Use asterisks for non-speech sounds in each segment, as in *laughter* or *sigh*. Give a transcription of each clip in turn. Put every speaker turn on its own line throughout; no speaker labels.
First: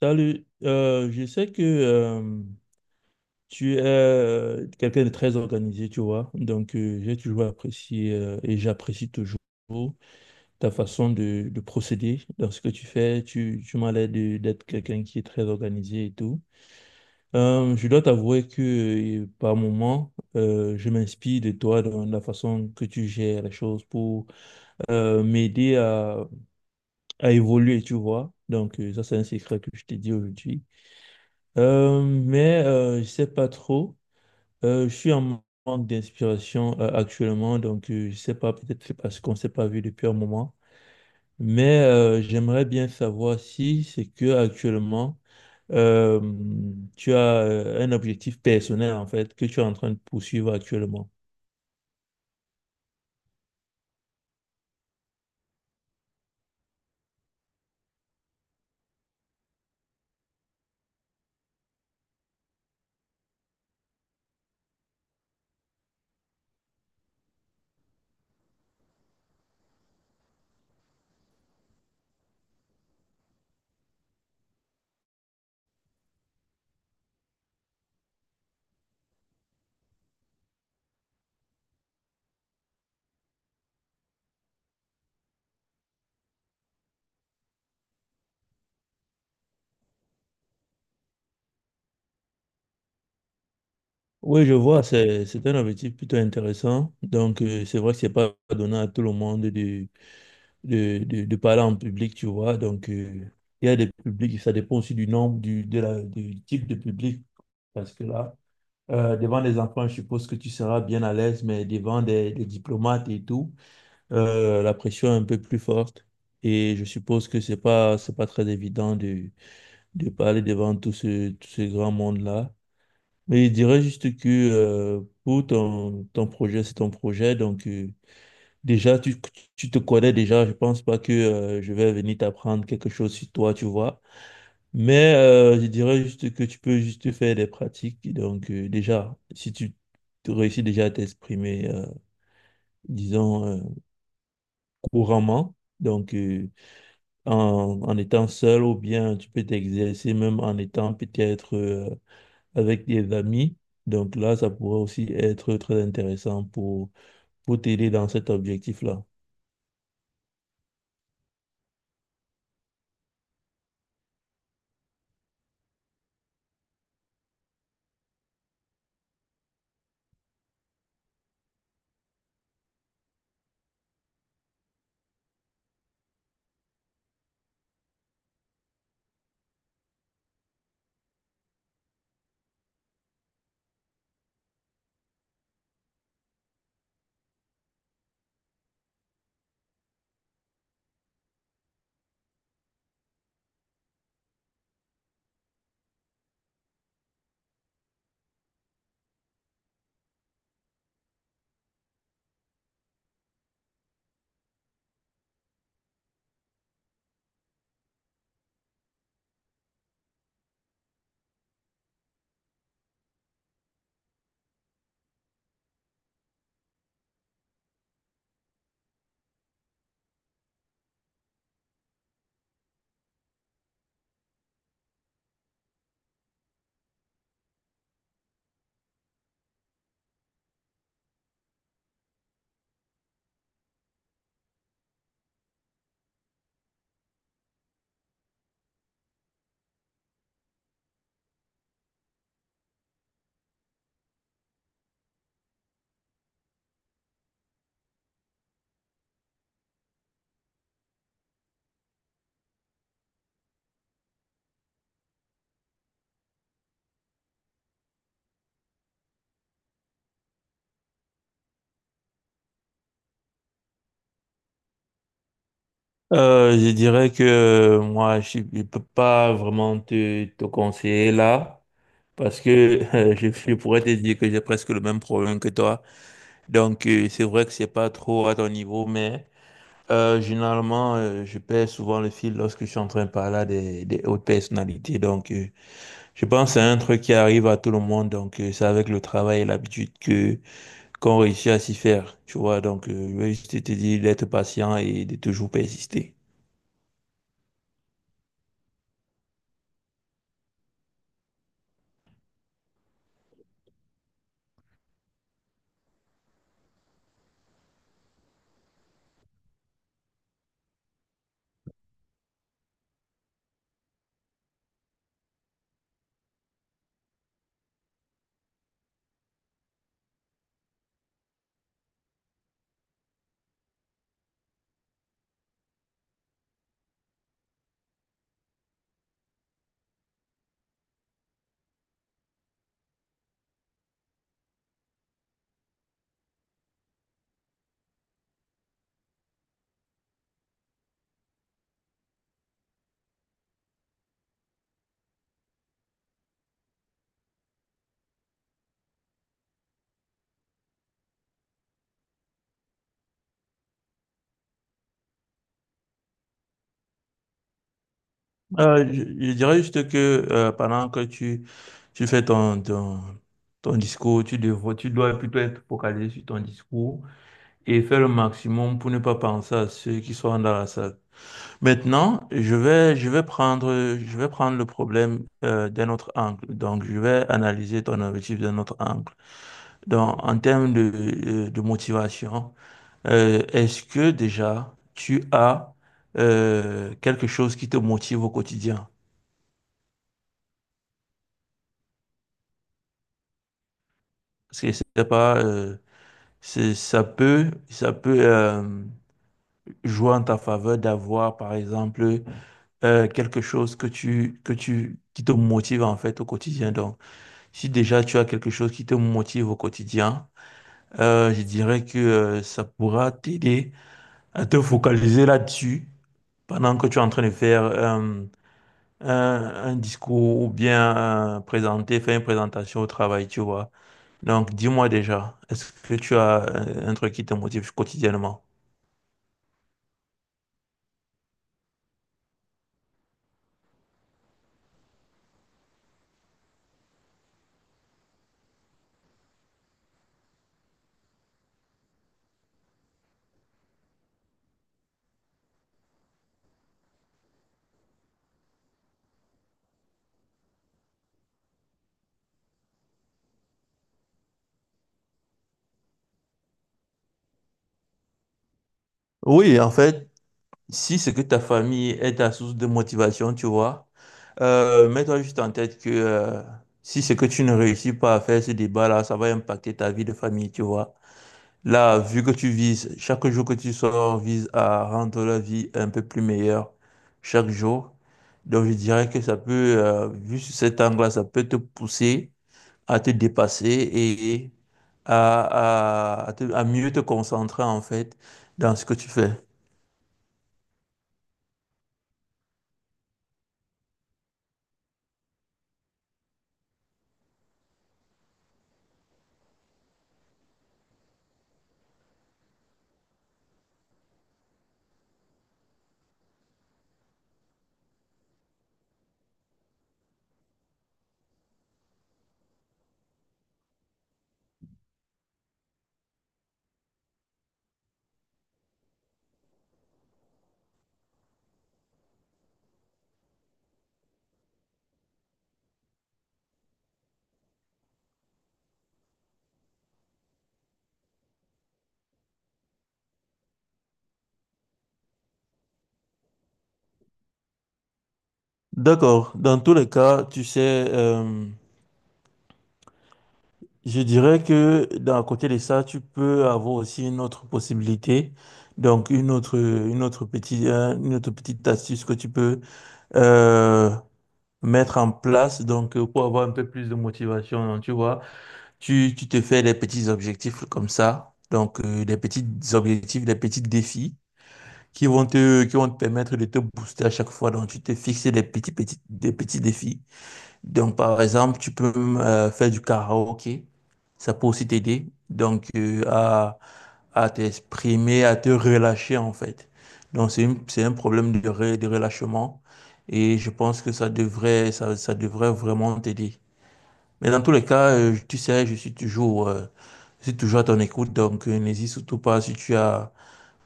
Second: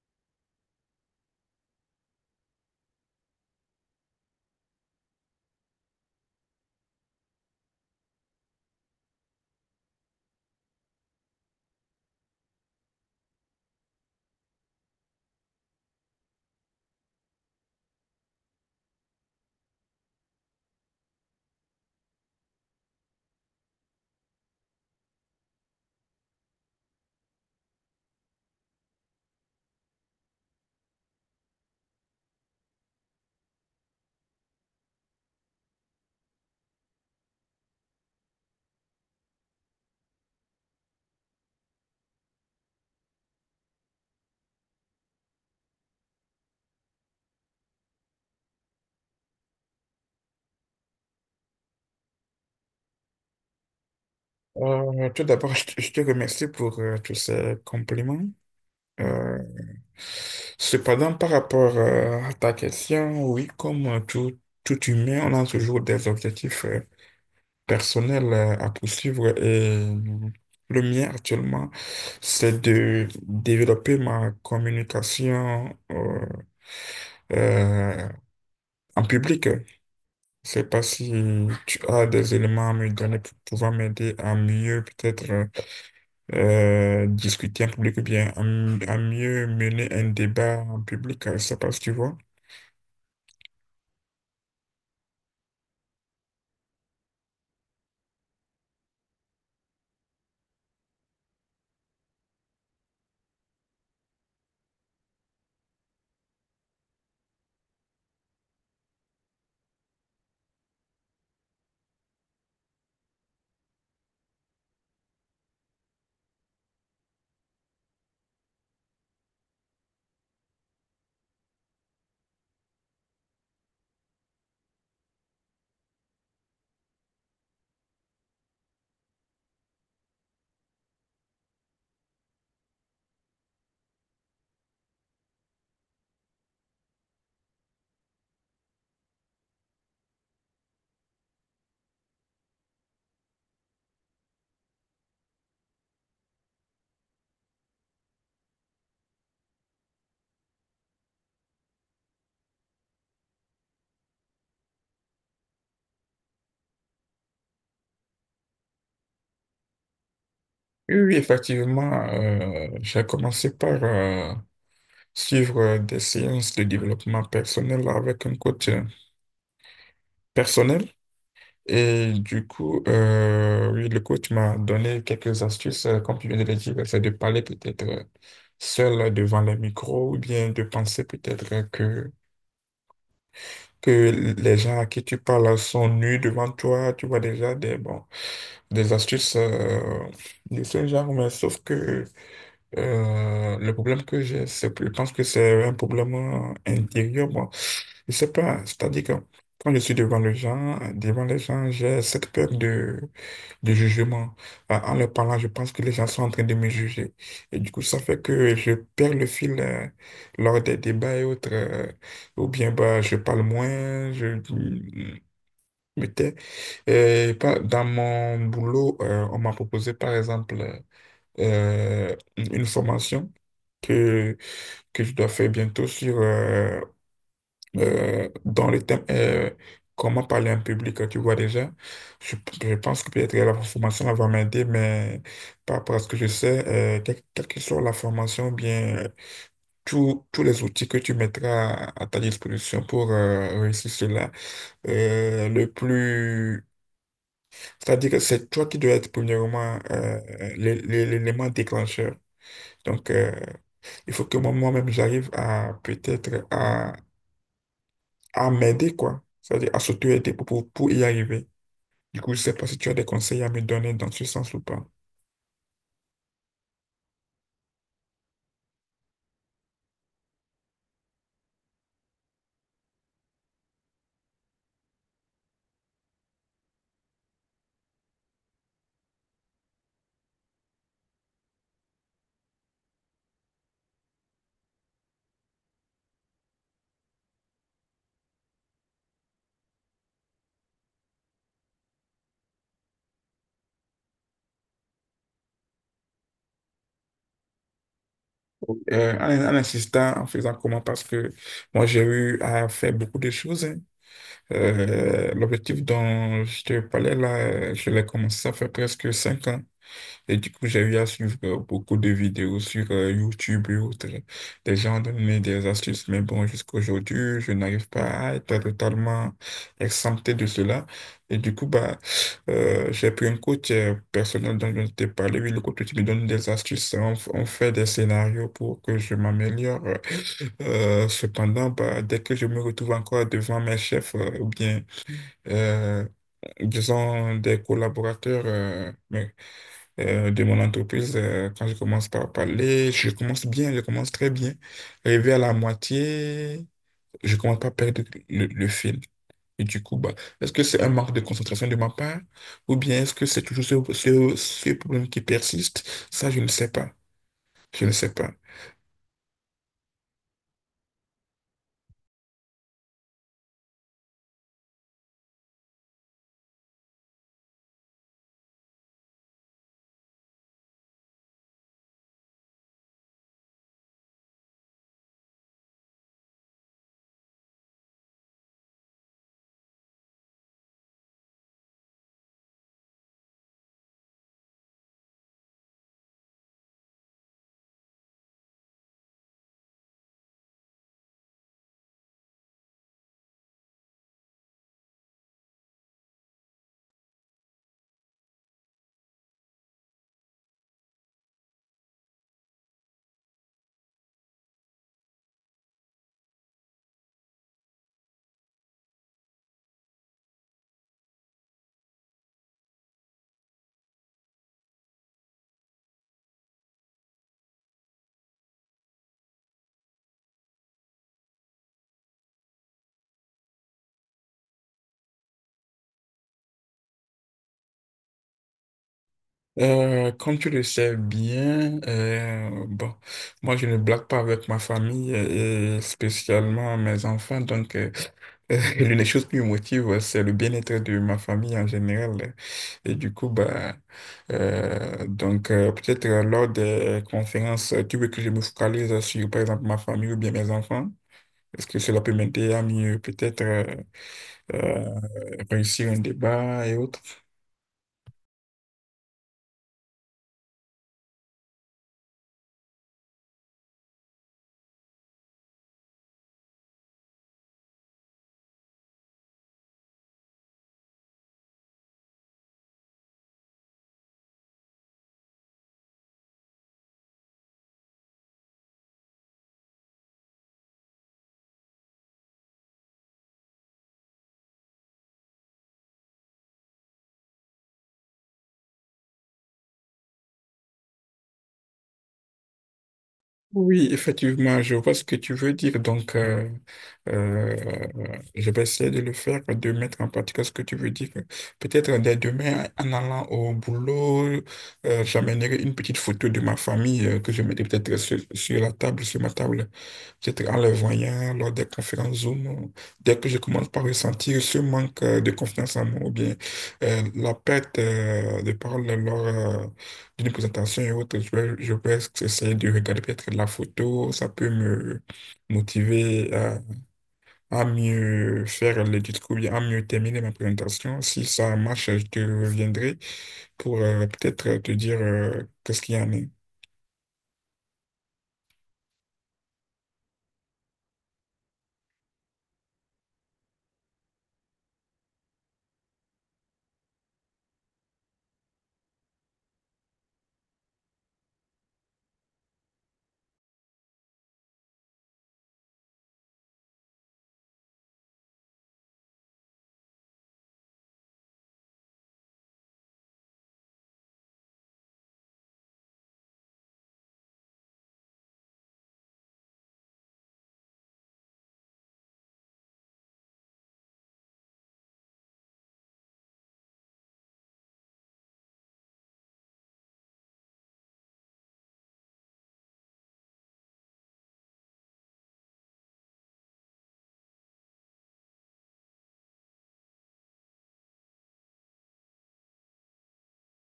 Salut. Je sais que tu es quelqu'un de très organisé, tu vois. J'ai toujours apprécié et j'apprécie toujours ta façon de procéder dans ce que tu fais. Tu m'as l'air d'être quelqu'un qui est très organisé et tout. Je dois t'avouer que par moments, je m'inspire de toi dans la façon que tu gères les choses pour m'aider à évoluer, tu vois. Ça, c'est un secret que je t'ai dit aujourd'hui. Mais je sais pas trop. Je suis en manque d'inspiration actuellement, je sais pas, peut-être c'est parce qu'on s'est pas vu depuis un moment. Mais j'aimerais bien savoir si c'est que actuellement euh, tu as un objectif personnel en fait que tu es en train de poursuivre actuellement.
Tout d'abord, je te remercie pour tous ces compliments. Euh, Cependant, par rapport à ta question, oui, comme tout humain, on a toujours des objectifs personnels à poursuivre et le mien actuellement, c'est de développer ma communication euh, en public. Je sais pas si tu as des éléments à me donner pour pouvoir m'aider à mieux peut-être discuter en public ou bien à mieux mener un débat en public, ça passe, tu vois.
Oui, je vois, c'est un objectif plutôt intéressant. C'est vrai que c'est pas donné à tout le monde de parler en public, tu vois. Il y a des publics, ça dépend aussi du nombre, du type de public. Parce que là, devant des enfants, je suppose que tu seras bien à l'aise, mais devant des diplomates et tout, la pression est un peu plus forte. Et je suppose que c'est pas très évident de parler devant tout ce grand monde-là. Mais je dirais juste que pour ton projet, c'est ton projet. Donc, déjà, tu te connais déjà, je pense pas que je vais venir t'apprendre quelque chose sur toi, tu vois. Mais je dirais juste que tu peux juste faire des pratiques. Déjà, si tu te réussis déjà à t'exprimer, disons, couramment, en, en étant seul ou bien tu peux t'exercer même en étant peut-être avec des amis. Donc là, ça pourrait aussi être très intéressant pour t'aider dans cet objectif-là.
Oui, oui, effectivement, j'ai commencé par suivre des séances de développement personnel avec un coach personnel. Et du coup, oui, le coach m'a donné quelques astuces, comme tu viens de le dire, c'est de parler peut-être seul devant le micro ou bien de penser peut-être que les gens à qui tu parles sont nus devant toi. Tu vois déjà des, bon, des astuces de ce genre, mais sauf que le problème que j'ai, c'est, je pense que c'est un problème intérieur. Bon, je sais pas, c'est-à-dire que quand je suis devant les gens, j'ai cette peur de jugement. En leur parlant, je pense que les gens sont en train de me juger. Et du coup, ça fait que je perds le fil lors des débats et autres. Ou bien bah, je parle moins, me tais. Dans mon boulot, on m'a proposé, par exemple, euh, une formation que, que je dois faire bientôt sur, dans le thème comment parler à un public, tu vois déjà. Je, je pense que peut-être la formation elle va m'aider, mais par rapport à ce que je sais, quelle que soit la formation, bien tous les outils que tu mettras à ta disposition pour réussir cela, le plus... C'est-à-dire que c'est toi qui dois être premièrement l'élément déclencheur. Donc, il faut que moi-même, j'arrive à peut-être à m'aider, quoi. C'est-à-dire à s'auto-aider pour y arriver. Du coup, je ne sais pas si tu as des conseils à me donner dans ce sens ou pas.
Je dirais que moi, je ne peux pas vraiment te, te conseiller là, parce que *laughs* je pourrais te dire que j'ai presque le même problème que toi. Donc, c'est vrai que c'est pas trop à ton niveau, mais généralement, je perds souvent le fil lorsque je suis en train de parler à des hautes personnalités. Donc, je pense que c'est un truc qui arrive à tout le monde. Donc, c'est avec le travail et l'habitude que qu'on réussit à s'y faire, tu vois. Donc, je vais juste te dire d'être patient et de toujours persister.
En insistant, en faisant comment, parce que moi, j'ai eu à faire beaucoup de choses, hein. L'objectif dont je te parlais, là, je l'ai commencé, ça fait presque cinq ans. Et du coup, j'ai eu à suivre beaucoup de vidéos sur YouTube et autres. Des gens donnaient des astuces, mais bon, jusqu'à aujourd'hui, je n'arrive pas à être totalement exempté de cela. Et du coup, bah, j'ai pris un coach personnel dont je t'ai parlé. Oui, le coach qui me donne des astuces. On fait des scénarios pour que je m'améliore. Cependant, bah, dès que je me retrouve encore devant mes chefs, ou bien, euh, disons, des collaborateurs, de mon entreprise, quand je commence par parler, je commence bien, je commence très bien. Arrivé à la moitié, je commence pas à perdre le fil. Et du coup, bah, est-ce que c'est un manque de concentration de ma part ou bien est-ce que c'est toujours ce problème qui persiste? Ça, je ne sais pas. Je ne sais pas.
Je dirais juste que pendant que tu fais ton discours, tu dois plutôt être focalisé sur ton discours et faire le maximum pour ne pas penser à ceux qui sont dans la salle. Maintenant, je vais prendre le problème d'un autre angle. Donc, je vais analyser ton objectif d'un autre angle. Donc, en termes de motivation, est-ce que déjà tu as quelque chose qui te motive au quotidien? Parce que c'est pas, c'est- Ça peut, ça peut jouer en ta faveur d'avoir, par exemple, quelque chose qui te motive en fait au quotidien. Donc, si déjà tu as quelque chose qui te motive au quotidien, je dirais que ça pourra t'aider à te focaliser là-dessus pendant que tu es en train de faire un discours ou bien faire une présentation au travail, tu vois. Donc, dis-moi déjà, est-ce que tu as un truc qui te motive quotidiennement?
Comme tu le sais bien, bon, moi je ne blague pas avec ma famille et spécialement mes enfants, donc *laughs* l'une des choses qui me motive, c'est le bien-être de ma famille en général. Et du coup, bah, donc peut-être lors des conférences, tu veux que je me focalise sur par exemple ma famille ou bien mes enfants? Est-ce que cela peut m'aider à mieux peut-être euh, réussir un débat et autres?
Oui, en fait, si c'est que ta famille est ta source de motivation, tu vois, mets-toi juste en tête que si c'est que tu ne réussis pas à faire ce débat-là, ça va impacter ta vie de famille, tu vois. Là, vu que tu vises, chaque jour que tu sors vise à rendre la vie un peu plus meilleure chaque jour. Donc, je dirais que vu sur cet angle-là, ça peut te pousser à te dépasser et à à mieux te concentrer en fait dans ce que tu fais.
Oui, effectivement, je vois ce que tu veux dire. Donc, euh, je vais essayer de le faire, de mettre en pratique ce que tu veux dire. Peut-être dès demain, en allant au boulot, j'amènerai une petite photo de ma famille que je mettrai peut-être sur la table, sur ma table. Peut-être en les voyant lors des conférences Zoom, dès que je commence par ressentir ce manque de confiance en moi ou bien la perte de parole d'une présentation et autres, je vais essayer de regarder peut-être la photo, ça peut me motiver à mieux faire le discours, bien à mieux terminer ma présentation. Si ça marche, je te reviendrai pour peut-être te dire qu'est-ce qu'il y en a.
D'accord. Dans tous les cas, tu sais, je dirais que d'un côté de ça, tu peux avoir aussi une autre possibilité. Donc, une autre petite astuce que tu peux euh, mettre en place pour avoir un peu plus de motivation. Donc, tu vois, tu te fais des petits objectifs comme ça. Des petits objectifs, des petits défis qui vont te permettre de te booster à chaque fois. Donc, tu te fixes des petits défis. Donc, par exemple, tu peux faire du karaoké. Ça peut aussi t'aider. Donc, à t'exprimer, à te relâcher, en fait. Donc, c'est un problème de, de relâchement. Et je pense que ça devrait vraiment t'aider. Mais dans tous les cas, tu sais, je suis toujours à ton écoute. Donc, n'hésite surtout pas si tu as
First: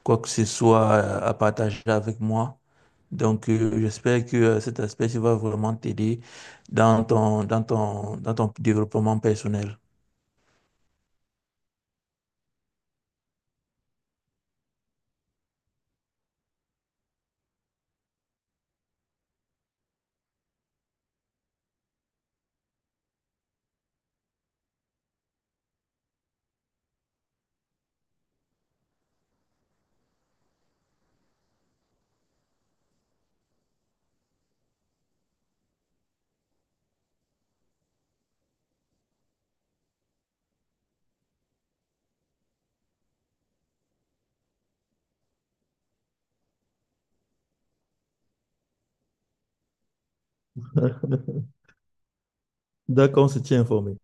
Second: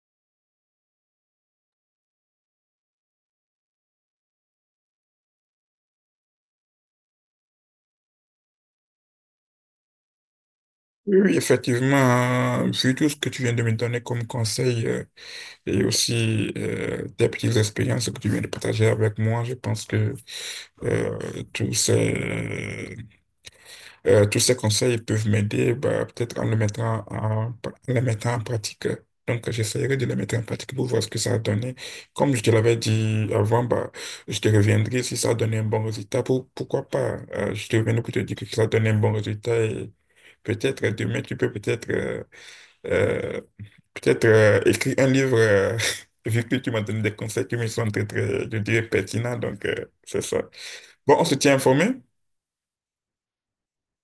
quoi que ce soit à partager avec moi. J'espère que cet aspect ça va vraiment t'aider dans dans ton développement personnel.
Oui, oui, effectivement, vu tout ce que tu viens de me donner comme conseil et aussi tes petites expériences que tu viens de partager avec moi, je pense que euh, tous ces tous ces conseils peuvent m'aider, bah, peut-être en les mettant en pratique. Donc, j'essaierai de les mettre en pratique pour voir ce que ça a donné. Comme je te l'avais dit avant, bah, je te reviendrai si ça a donné un bon résultat. Pourquoi pas? Je te reviendrai pour te dire que ça a donné un bon résultat et peut-être demain, tu peux euh, peut-être écrire un livre, *laughs* vu que tu m'as donné des conseils qui me sont très, très, je dirais, pertinents. Donc, c'est ça. Bon, on se
*laughs*
tient informé.
D'accord, on se tient informé.